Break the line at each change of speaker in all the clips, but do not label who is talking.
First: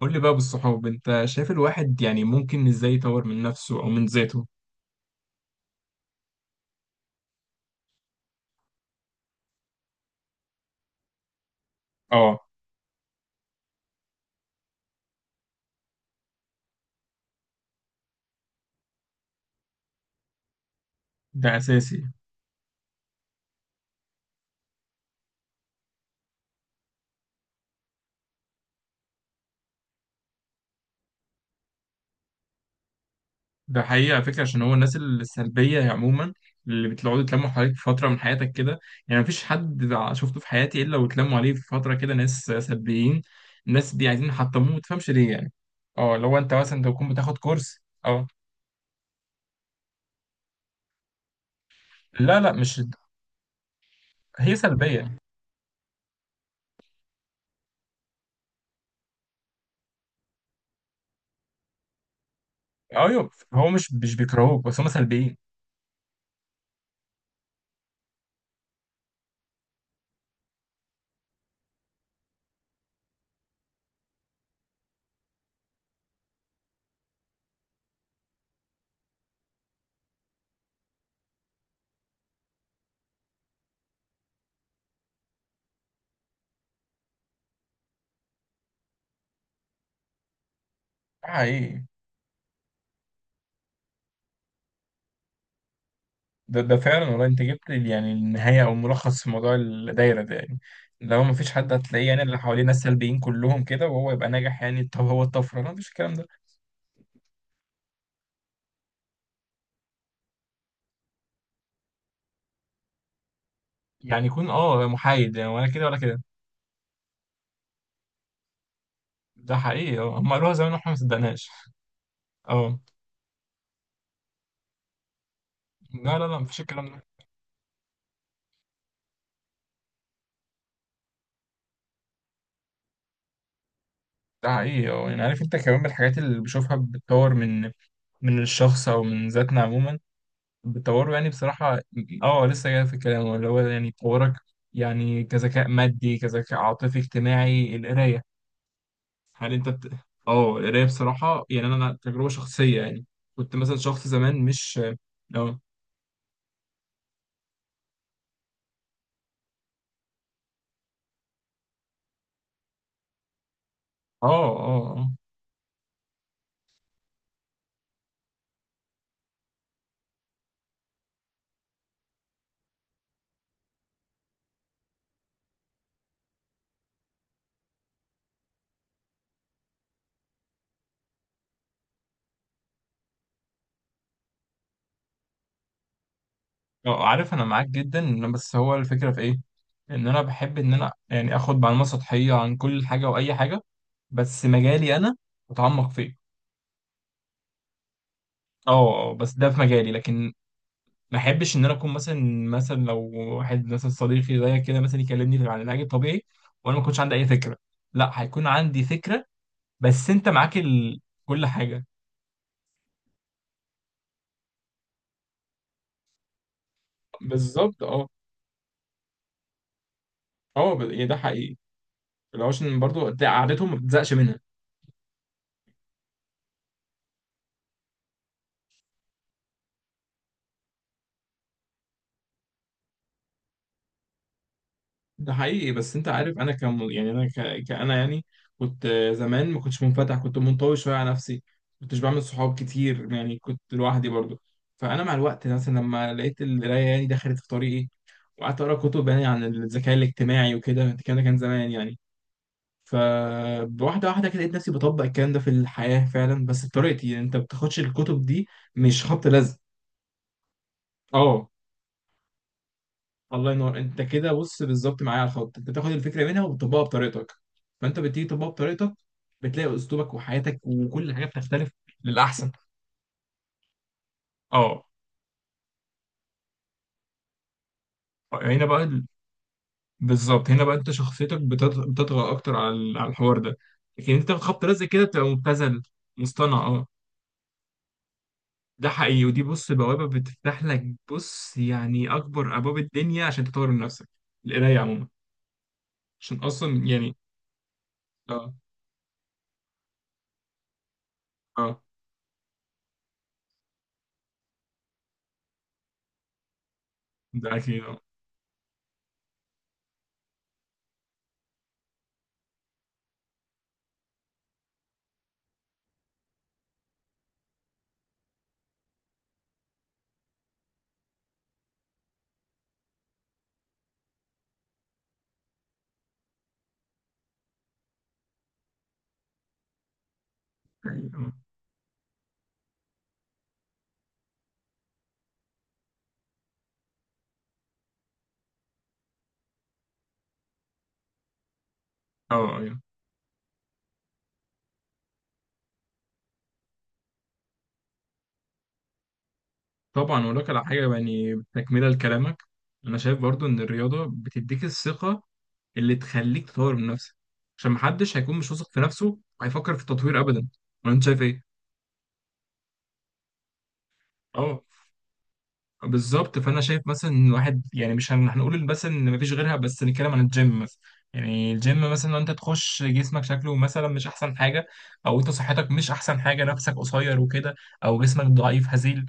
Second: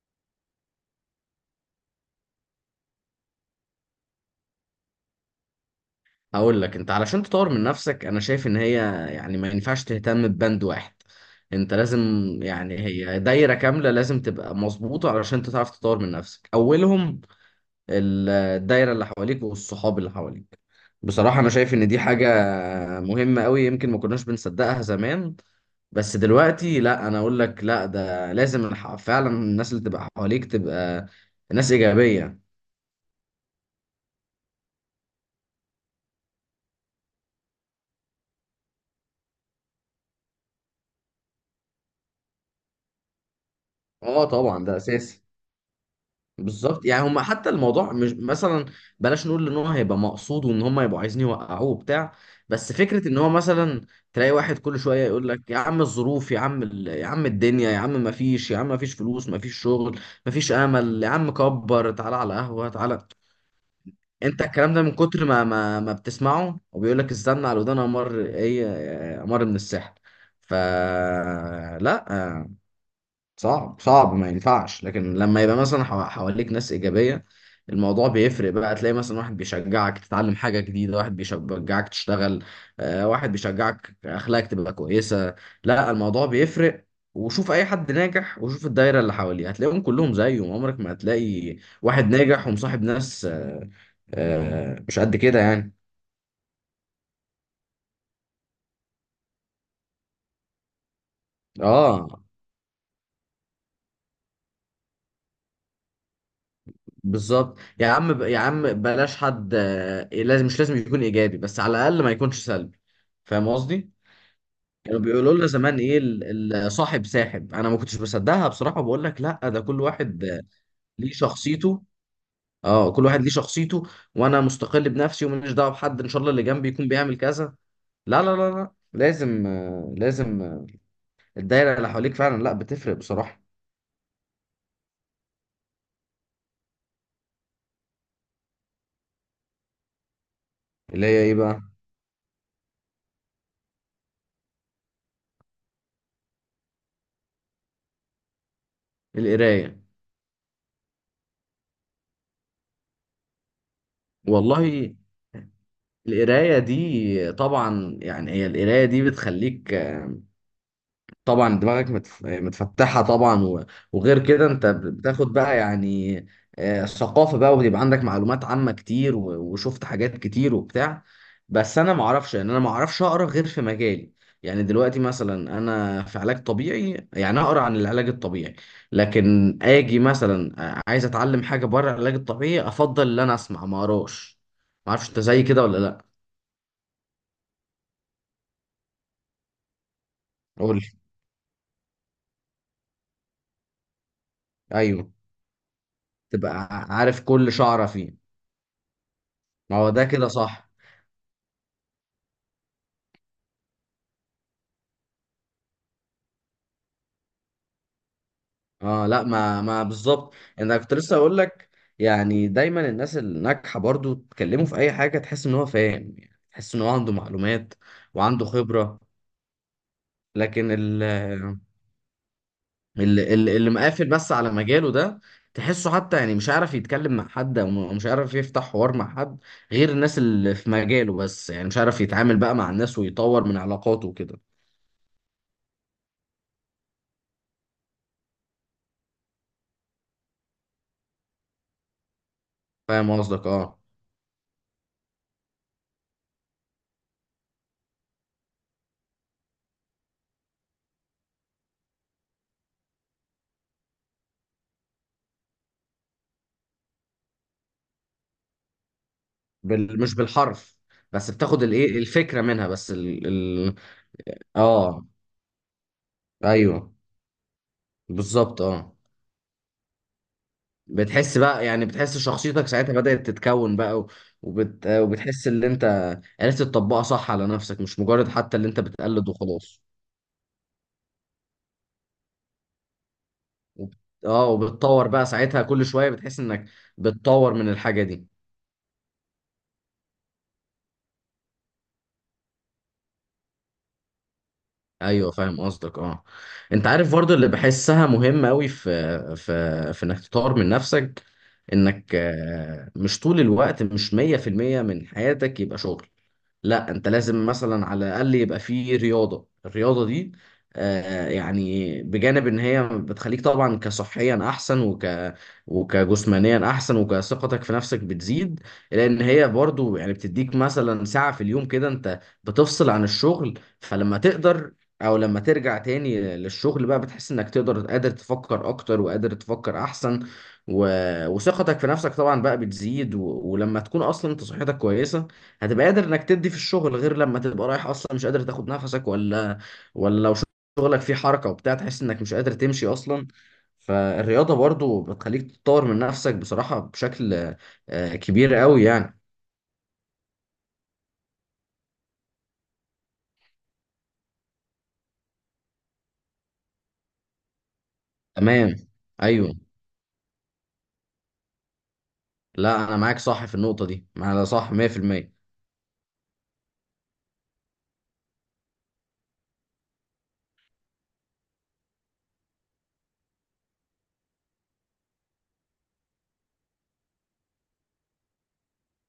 قول لي بقى بالصحاب، انت شايف الواحد يعني ممكن ازاي يطور من نفسه او من ذاته؟
هقول لك انت علشان تطور من نفسك انا شايف ان هي يعني ما ينفعش تهتم ببند واحد. انت لازم،
اه.
يعني هي دايرة كاملة لازم تبقى مظبوطة علشان انت تعرف تطور من نفسك. اولهم الدايرة اللي حواليك والصحاب اللي حواليك. بصراحة
ده
انا شايف ان
اساسي.
دي حاجة مهمة قوي، يمكن ما كناش بنصدقها زمان، بس دلوقتي لا، انا اقول لك لا، ده لازم فعلا الناس اللي تبقى حواليك تبقى ناس إيجابية.
ده حقيقة على فكرة، عشان هو الناس السلبية عموما اللي بتقعدوا يتلموا حواليك في فترة من حياتك كده، يعني مفيش حد شفته في حياتي الا واتلموا عليه في فترة كده ناس سلبيين. الناس دي
اه
عايزين
طبعا
يحطموه،
ده
ما تفهمش
اساسي.
ليه يعني. اه، لو انت مثلا
بالظبط،
انت
يعني
تكون
هم
بتاخد
حتى
كورس.
الموضوع مش
اه،
مثلا، بلاش نقول ان هو هيبقى مقصود وان هم يبقوا عايزين يوقعوه وبتاع،
لا، لا،
بس
مش.
فكره ان هو مثلا تلاقي
هي
واحد كل شويه
سلبية.
يقول لك يا عم الظروف، يا عم يا عم الدنيا، يا عم ما فيش، يا عم ما فيش فلوس، ما فيش شغل، ما فيش امل، يا عم كبر تعالى على قهوه تعالى.
ايوه، هو مش
انت
بيكرهوك
الكلام
بس
ده
هم
من كتر
سلبيين.
ما بتسمعه وبيقول لك استنى على ودان امر، ايه امر من السحر. فلا، صعب صعب ما ينفعش، لكن لما يبقى مثلا حواليك ناس إيجابية الموضوع بيفرق بقى. تلاقي مثلا واحد بيشجعك تتعلم حاجة جديدة، واحد بيشجعك تشتغل، واحد بيشجعك أخلاقك تبقى كويسة. لا الموضوع بيفرق. وشوف أي حد ناجح وشوف الدايرة اللي حواليه، هتلاقيهم كلهم زيه. عمرك ما
ده
هتلاقي
حقيقي.
واحد ناجح ومصاحب ناس مش قد كده يعني.
ده فعلا والله، انت جبت يعني النهايه او الملخص في موضوع الدايره ده يعني. لو ما فيش حد هتلاقيه،
اه
يعني اللي حواليه ناس سلبيين كلهم كده وهو يبقى ناجح، يعني طب هو الطفره؟ لا، مفيش الكلام ده.
بالظبط، يا عم يا عم بلاش حد آه، إيه، لازم، مش لازم يكون ايجابي، بس على الاقل ما يكونش سلبي. فاهم قصدي.
يعني يكون
كانوا بيقولوا
محايد
لنا
يعني، ولا
زمان
كده
ايه
ولا كده.
صاحب ساحب، انا ما كنتش بصدقها بصراحه، بقول لك لا،
ده
ده كل
حقيقي. اه،
واحد
هم قالوها زمان واحنا ما
ليه
صدقناش.
شخصيته.
اه،
اه كل واحد ليه شخصيته، وانا مستقل بنفسي وماليش دعوه بحد، ان
لا،
شاء
لا،
الله
لا،
اللي
مفيش
جنبي
الكلام
يكون
ده.
بيعمل كذا. لا لا لازم لازم الدايره اللي حواليك فعلا لا بتفرق بصراحه.
ده حقيقي. اه، يعني عارف انت كمان من الحاجات اللي بشوفها بتطور من الشخص او من ذاتنا عموما،
اللي
بتطوره
هي
يعني
ايه بقى؟
بصراحة. اه لسه جاي في الكلام، اللي هو يعني تطورك، يعني كذكاء مادي، كذكاء عاطفي، اجتماعي، القراية. هل انت
القرايه.
اه، القراية بصراحة يعني انا تجربة شخصية يعني، كنت مثلا شخص زمان مش.
والله
اه،
القراية دي طبعا، يعني هي القراية دي بتخليك طبعا دماغك متفتحة طبعا، و- وغير
اه،
كده انت
اه،
بتاخد بقى يعني ثقافة بقى، وبيبقى عندك معلومات عامة كتير، و- وشفت حاجات كتير وبتاع. بس انا معرفش، يعني انا معرفش اقرا غير في مجالي. يعني دلوقتي مثلا انا في علاج طبيعي، يعني اقرا عن العلاج الطبيعي، لكن اجي مثلا عايز اتعلم حاجة بره العلاج الطبيعي، افضل ان انا اسمع ما اقراش. معرفش انت زي كده ولا لا.
اه. عارف انا معاك جدا بس هو الفكرة في ايه؟ ان انا بحب ان
قول.
انا يعني اخد معلومات سطحية عن كل حاجة واي حاجة، بس مجالي
ايوه.
انا اتعمق فيه.
تبقى عارف كل شعره فيه.
اه. آه، بس ده في
ما هو
مجالي،
ده كده
لكن
صح.
ما احبش ان انا اكون مثلا لو واحد مثلا صديقي زي كده مثلا يكلمني عن العلاج الطبيعي وانا ما كنتش عندي اي فكره، لا، هيكون عندي
اه لا
فكره.
ما ما
بس انت
بالظبط،
معاك
يعني انا كنت لسه اقول
كل
لك،
حاجه.
يعني دايما الناس الناجحه برضو تكلمه في اي حاجه تحس ان هو فاهم، يعني تحس ان هو عنده معلومات
بالظبط. اه،
وعنده خبره. لكن
يعني ده حقيقي، لو عشان برضو قعدتهم
اللي
ما
مقافل
بتزهقش
بس
منها.
على مجاله ده، تحسه حتى يعني مش عارف يتكلم مع حد، او مش عارف يفتح حوار مع حد غير الناس اللي في مجاله بس، يعني مش عارف يتعامل بقى مع الناس ويطور من علاقاته وكده.
ده حقيقي، بس انت عارف انا كم، يعني انا كأنا يعني كنت، زمان ما كنتش منفتح، كنت منطوي شويه على نفسي، كنتش بعمل صحاب
فاهم
كتير، يعني
قصدك
كنت
اه.
لوحدي برضو. فانا مع الوقت مثلا لما لقيت القرايه يعني دخلت في طريقي، وقعدت اقرا كتب يعني عن الذكاء الاجتماعي وكده، الكلام ده كان زمان يعني. فواحده واحده كده لقيت نفسي بطبق الكلام ده في الحياه فعلا، بس بطريقتي. يعني انت ما بتاخدش الكتب دي مش خبط لزق.
مش بالحرف، بس
اه.
بتاخد الايه الفكره منها، بس
الله ينور، انت كده بص بالظبط
اه
معايا على الخط، انت بتاخد الفكره منها وبتطبقها
ايوه
بطريقتك. فانت بتيجي تطبقها
بالظبط
بطريقتك،
اه.
بتلاقي اسلوبك وحياتك وكل حاجه
بتحس بقى
بتختلف
يعني بتحس
للاحسن.
شخصيتك ساعتها بدأت تتكون بقى،
اه.
وبتحس ان انت عرفت تطبقها صح على نفسك، مش مجرد حتى
هنا
اللي انت
بقى
بتقلد وخلاص.
بالظبط، هنا بقى انت شخصيتك بتطغى اكتر على على الحوار ده.
وب...
لكن انت في
اه
خبط رزق كده
وبتطور
بتبقى
بقى ساعتها،
مبتذل
كل شويه بتحس
مصطنع.
انك
اه.
بتطور من الحاجه دي.
ده حقيقي، ودي بص بوابه بتفتح لك، بص يعني اكبر ابواب الدنيا عشان تطور من نفسك، القرايه عموما،
ايوه فاهم قصدك اه.
عشان اصلا
انت عارف
يعني.
برضه اللي بحسها مهم
اه،
قوي في في انك تطور من نفسك،
اه.
انك مش طول الوقت، مش 100% من حياتك يبقى شغل. لا انت لازم
ده اكيد.
مثلا
اه،
على الاقل يبقى فيه رياضه. الرياضه دي آه، يعني بجانب ان هي بتخليك طبعا كصحيا احسن، وكجسمانيا احسن، وكثقتك في نفسك بتزيد، لان هي برضو يعني بتديك مثلا ساعه في اليوم كده انت بتفصل عن الشغل. فلما تقدر او لما ترجع تاني للشغل بقى، بتحس انك تقدر، قادر تفكر اكتر وقادر تفكر احسن، و...
أيوه.
وثقتك في نفسك طبعا بقى بتزيد. و... ولما تكون اصلا انت صحتك كويسه هتبقى قادر انك تدي في الشغل، غير لما تبقى رايح اصلا مش قادر تاخد نفسك، ولا ولا لو شغلك فيه حركة وبتاع تحس انك
اه،
مش قادر
آه، أيوه.
تمشي اصلا. فالرياضة برضو بتخليك تطور من نفسك بصراحة بشكل كبير قوي يعني.
طبعا، اقول لك على حاجه يعني تكمله لكلامك. انا شايف برضو ان الرياضه بتديك الثقه اللي تخليك تطور من نفسك، عشان محدش هيكون مش واثق
تمام.
في نفسه
ايوه.
وهيفكر في التطوير ابدا. ولا انت شايف ايه؟
لا انا معاك صح في النقطة دي، انا
اه،
صح 100%.
بالظبط. فانا شايف مثلا ان الواحد، يعني مش هنقول مثلا ان مفيش غيرها، بس نتكلم عن الجيم مثلا. يعني الجيم مثلا، لو انت تخش جسمك شكله مثلا مش احسن حاجه، او انت صحتك مش احسن حاجه، نفسك قصير وكده، او جسمك ضعيف هزيل،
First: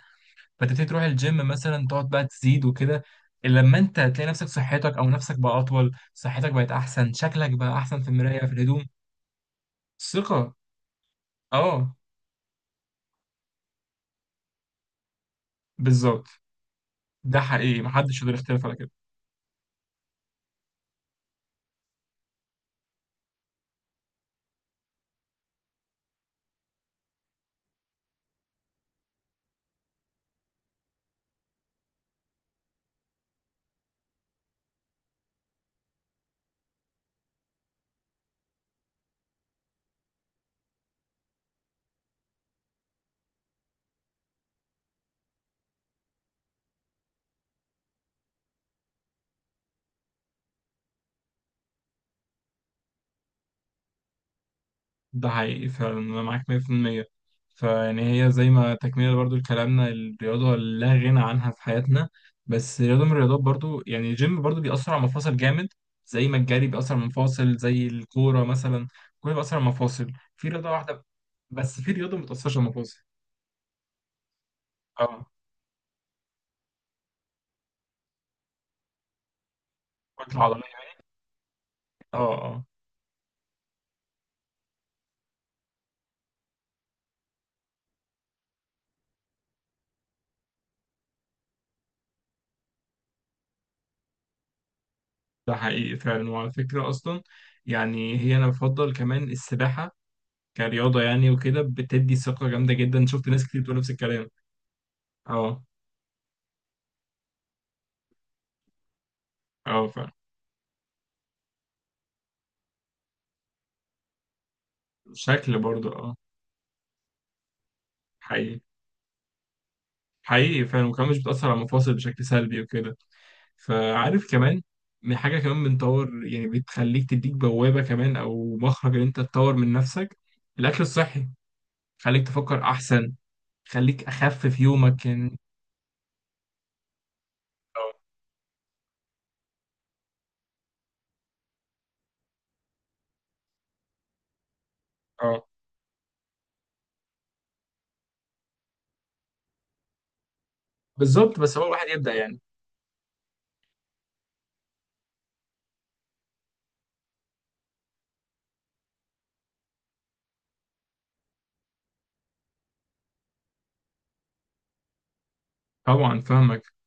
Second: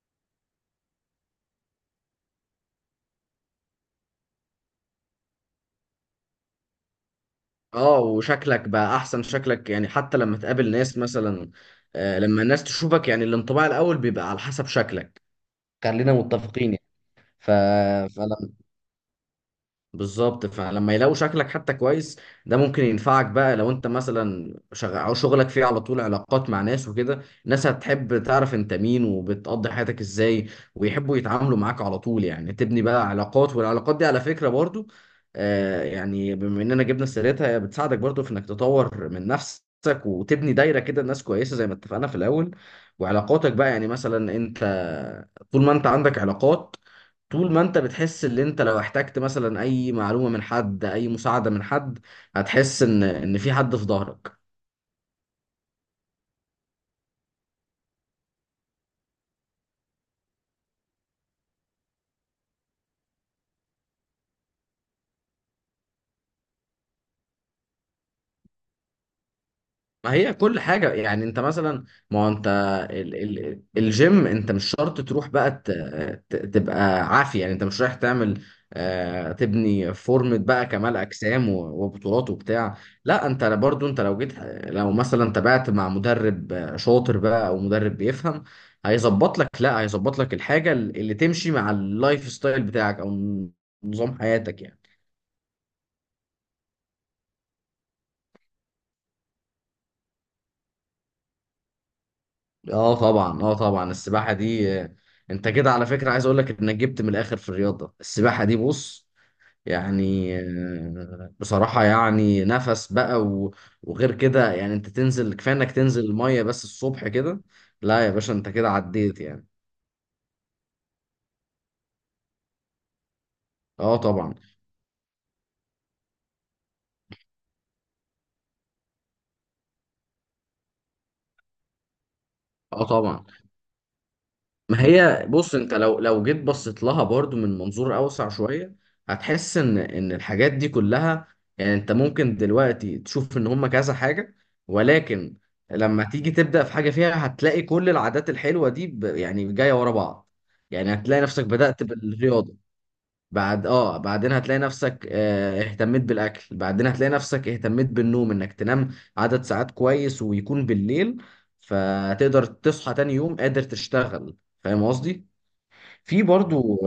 فتبتدي تروح الجيم مثلا، تقعد بقى تزيد وكده، إلا لما انت هتلاقي نفسك صحتك او نفسك بقى اطول، صحتك بقت احسن، شكلك بقى
اه
احسن في المراية في
وشكلك
الهدوم.
بقى احسن، شكلك يعني حتى لما
ثقة.
تقابل ناس مثلا
اه.
لما الناس تشوفك، يعني الانطباع الاول بيبقى على حسب شكلك. خلينا
بالظبط.
متفقين يعني.
ده
ف...
حقيقي، محدش يقدر يختلف على كده.
بالظبط، فلما يلاقوا شكلك حتى كويس، ده ممكن ينفعك بقى لو انت مثلا او شغلك فيه على طول علاقات مع ناس وكده، الناس هتحب تعرف انت مين وبتقضي حياتك ازاي، ويحبوا يتعاملوا معاك على طول، يعني تبني بقى علاقات. والعلاقات دي على فكرة برضو آه، يعني بما اننا جبنا سيرتها، هي بتساعدك برضو في انك تطور من نفسك وتبني دايرة كده ناس كويسة زي ما اتفقنا في الاول. وعلاقاتك بقى يعني مثلا انت، طول ما انت عندك علاقات، طول ما انت بتحس ان انت لو احتجت مثلا اي معلومة من حد، اي مساعدة من حد، هتحس ان في حد في ظهرك.
ده حقيقي فعلا، أنا معاك 100%. فيعني هي زي ما تكملة برضو لكلامنا، الرياضة لا غنى عنها في حياتنا، بس رياضة من الرياضات. برضو يعني الجيم برضو بيأثر على المفاصل جامد، زي ما الجري بيأثر على المفاصل، زي الكورة مثلا، كله بيأثر على المفاصل.
ما هي
في
كل
رياضة
حاجة
واحدة،
يعني انت
بس
مثلا،
في رياضة
ما
ما
هو انت
بتأثرش على المفاصل.
ال ال الجيم انت مش شرط
اه.
تروح بقى تبقى عافية، يعني انت مش رايح تعمل آه تبني
الكتلة
فورمة بقى
العضلية.
كمال اجسام، و-
اه،
وبطولات
اه.
وبتاع. لا انت برضو، انت لو جيت، لو مثلا تابعت مع مدرب شاطر بقى او مدرب بيفهم، هيظبط لك لا هيظبط لك الحاجة اللي تمشي مع اللايف ستايل بتاعك او نظام حياتك يعني.
ده حقيقي فعلا، وعلى فكرة أصلا، يعني هي أنا بفضل كمان السباحة كرياضة يعني، وكده بتدي ثقة جامدة
اه
جدا، شفت
طبعا
ناس
اه
كتير بتقول نفس
طبعا
الكلام.
السباحه دي آه، انت
اه.
كده على فكره عايز اقول لك انك جبت من الاخر في الرياضه. السباحه دي بص،
اه، فعلا.
يعني آه، بصراحه يعني نفس بقى، و- وغير كده يعني انت تنزل، كفايه
شكل
انك
برضه.
تنزل
اه.
الميه بس الصبح كده. لا يا باشا انت
حقيقي.
كده عديت يعني.
حقيقي فعلا، وكمان مش بتأثر على المفاصل بشكل سلبي وكده.
اه
فعارف
طبعا
كمان من حاجة كمان بنطور، يعني بتخليك تديك بوابة كمان أو مخرج إن أنت تطور من نفسك: الأكل الصحي. خليك تفكر
اه
أحسن،
طبعا.
خليك أخفف
ما
يومك
هي
يعني.
بص، انت لو لو جيت بصيت لها برضو من
اه.
منظور اوسع شويه، هتحس ان الحاجات دي كلها، يعني انت ممكن دلوقتي تشوف ان هم كذا حاجه، ولكن
اه،
لما تيجي تبدا في حاجه فيها، هتلاقي كل العادات الحلوه دي ب- يعني جايه ورا بعض. يعني هتلاقي
بالظبط،
نفسك
بس هو
بدات
الواحد يبدأ يعني.
بالرياضه، بعد اه بعدين هتلاقي نفسك اهتميت بالاكل، بعدين هتلاقي نفسك اهتميت بالنوم، انك تنام عدد ساعات كويس ويكون بالليل، فتقدر تصحى تاني يوم قادر تشتغل. فاهم قصدي.
طبعا
في
فاهمك.
برضو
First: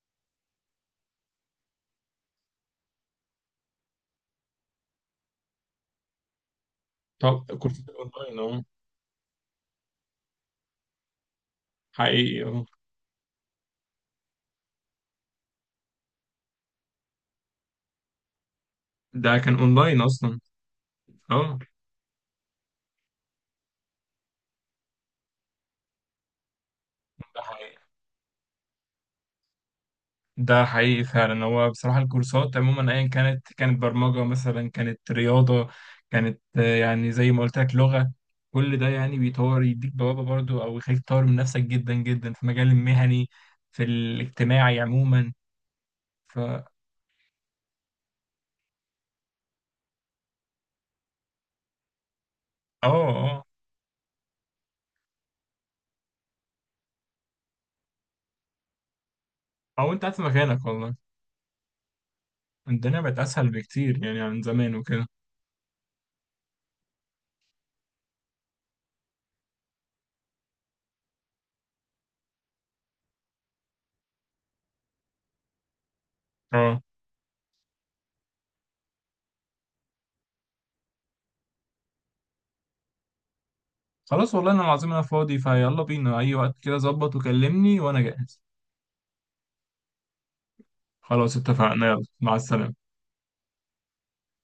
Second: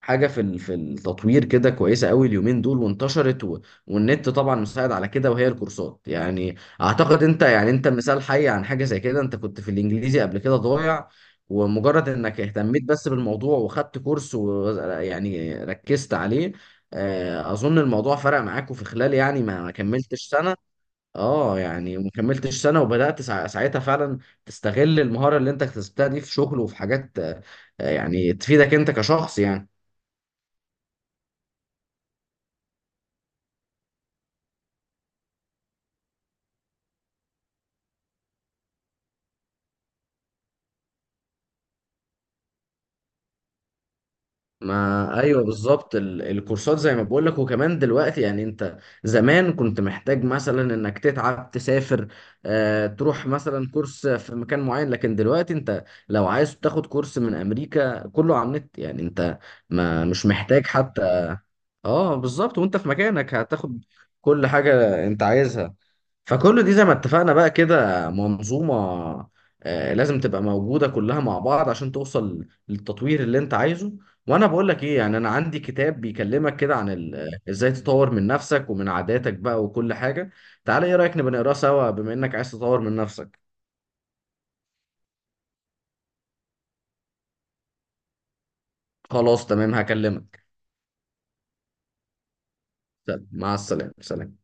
حاجة في في التطوير كده كويسة قوي، اليومين دول وانتشرت، و... والنت طبعا مساعد على كده، وهي الكورسات. يعني اعتقد انت،
طب
يعني
كورسات
انت مثال
الأونلاين.
حي
اه.
عن حاجة زي كده. انت كنت في الانجليزي قبل كده ضايع، ومجرد انك
حقيقي. اه.
اهتميت بس بالموضوع وخدت كورس ويعني ركزت عليه، اظن الموضوع فرق معاك، وفي خلال
ده
يعني
كان
ما ما
أونلاين
كملتش
أصلا.
سنة. اه
اه.
يعني ما كملتش سنه، وبدات ساعتها فعلا تستغل المهاره اللي انت اكتسبتها دي في شغل وفي حاجات
ده حقيقي.
يعني تفيدك انت كشخص يعني.
ده حقيقي فعلا، هو بصراحة الكورسات عموما أيا كانت برمجة مثلا، كانت رياضة، كانت يعني زي ما قلت لك لغة، كل ده يعني بيطور، يديك بوابة برضو أو يخليك تطور من نفسك جدا جدا في مجال المهني، في الاجتماعي
ما
عموما.
ايوه بالظبط،
فا
الكورسات زي ما بقول لك. وكمان دلوقتي يعني انت، زمان كنت محتاج مثلا انك تتعب تسافر
آه،
آه تروح
آه.
مثلا كورس في مكان معين، لكن دلوقتي انت لو عايز تاخد كورس من امريكا كله على النت، يعني انت
أو أنت
ما
قاعد في
مش
مكانك
محتاج
والله.
حتى. اه بالظبط، وانت في
الدنيا بقت
مكانك
أسهل
هتاخد
بكتير يعني عن
كل
زمان وكده.
حاجة انت عايزها. فكل دي زي ما اتفقنا بقى كده منظومة لازم تبقى موجودة كلها مع بعض عشان توصل للتطوير اللي انت عايزه. وانا بقول لك ايه، يعني انا عندي كتاب بيكلمك كده
آه.
عن آه، ازاي تطور من نفسك ومن عاداتك بقى وكل حاجة. تعالى ايه رأيك نبقى نقراه سوا بما انك عايز تطور من نفسك.
خلاص والله، أنا العظيم، أنا فاضي، فيلا بينا أي وقت كده ظبط وكلمني وأنا جاهز.
خلاص تمام هكلمك.
خلاص اتفقنا، يلا، مع السلامة.
طب، مع السلامة سلام.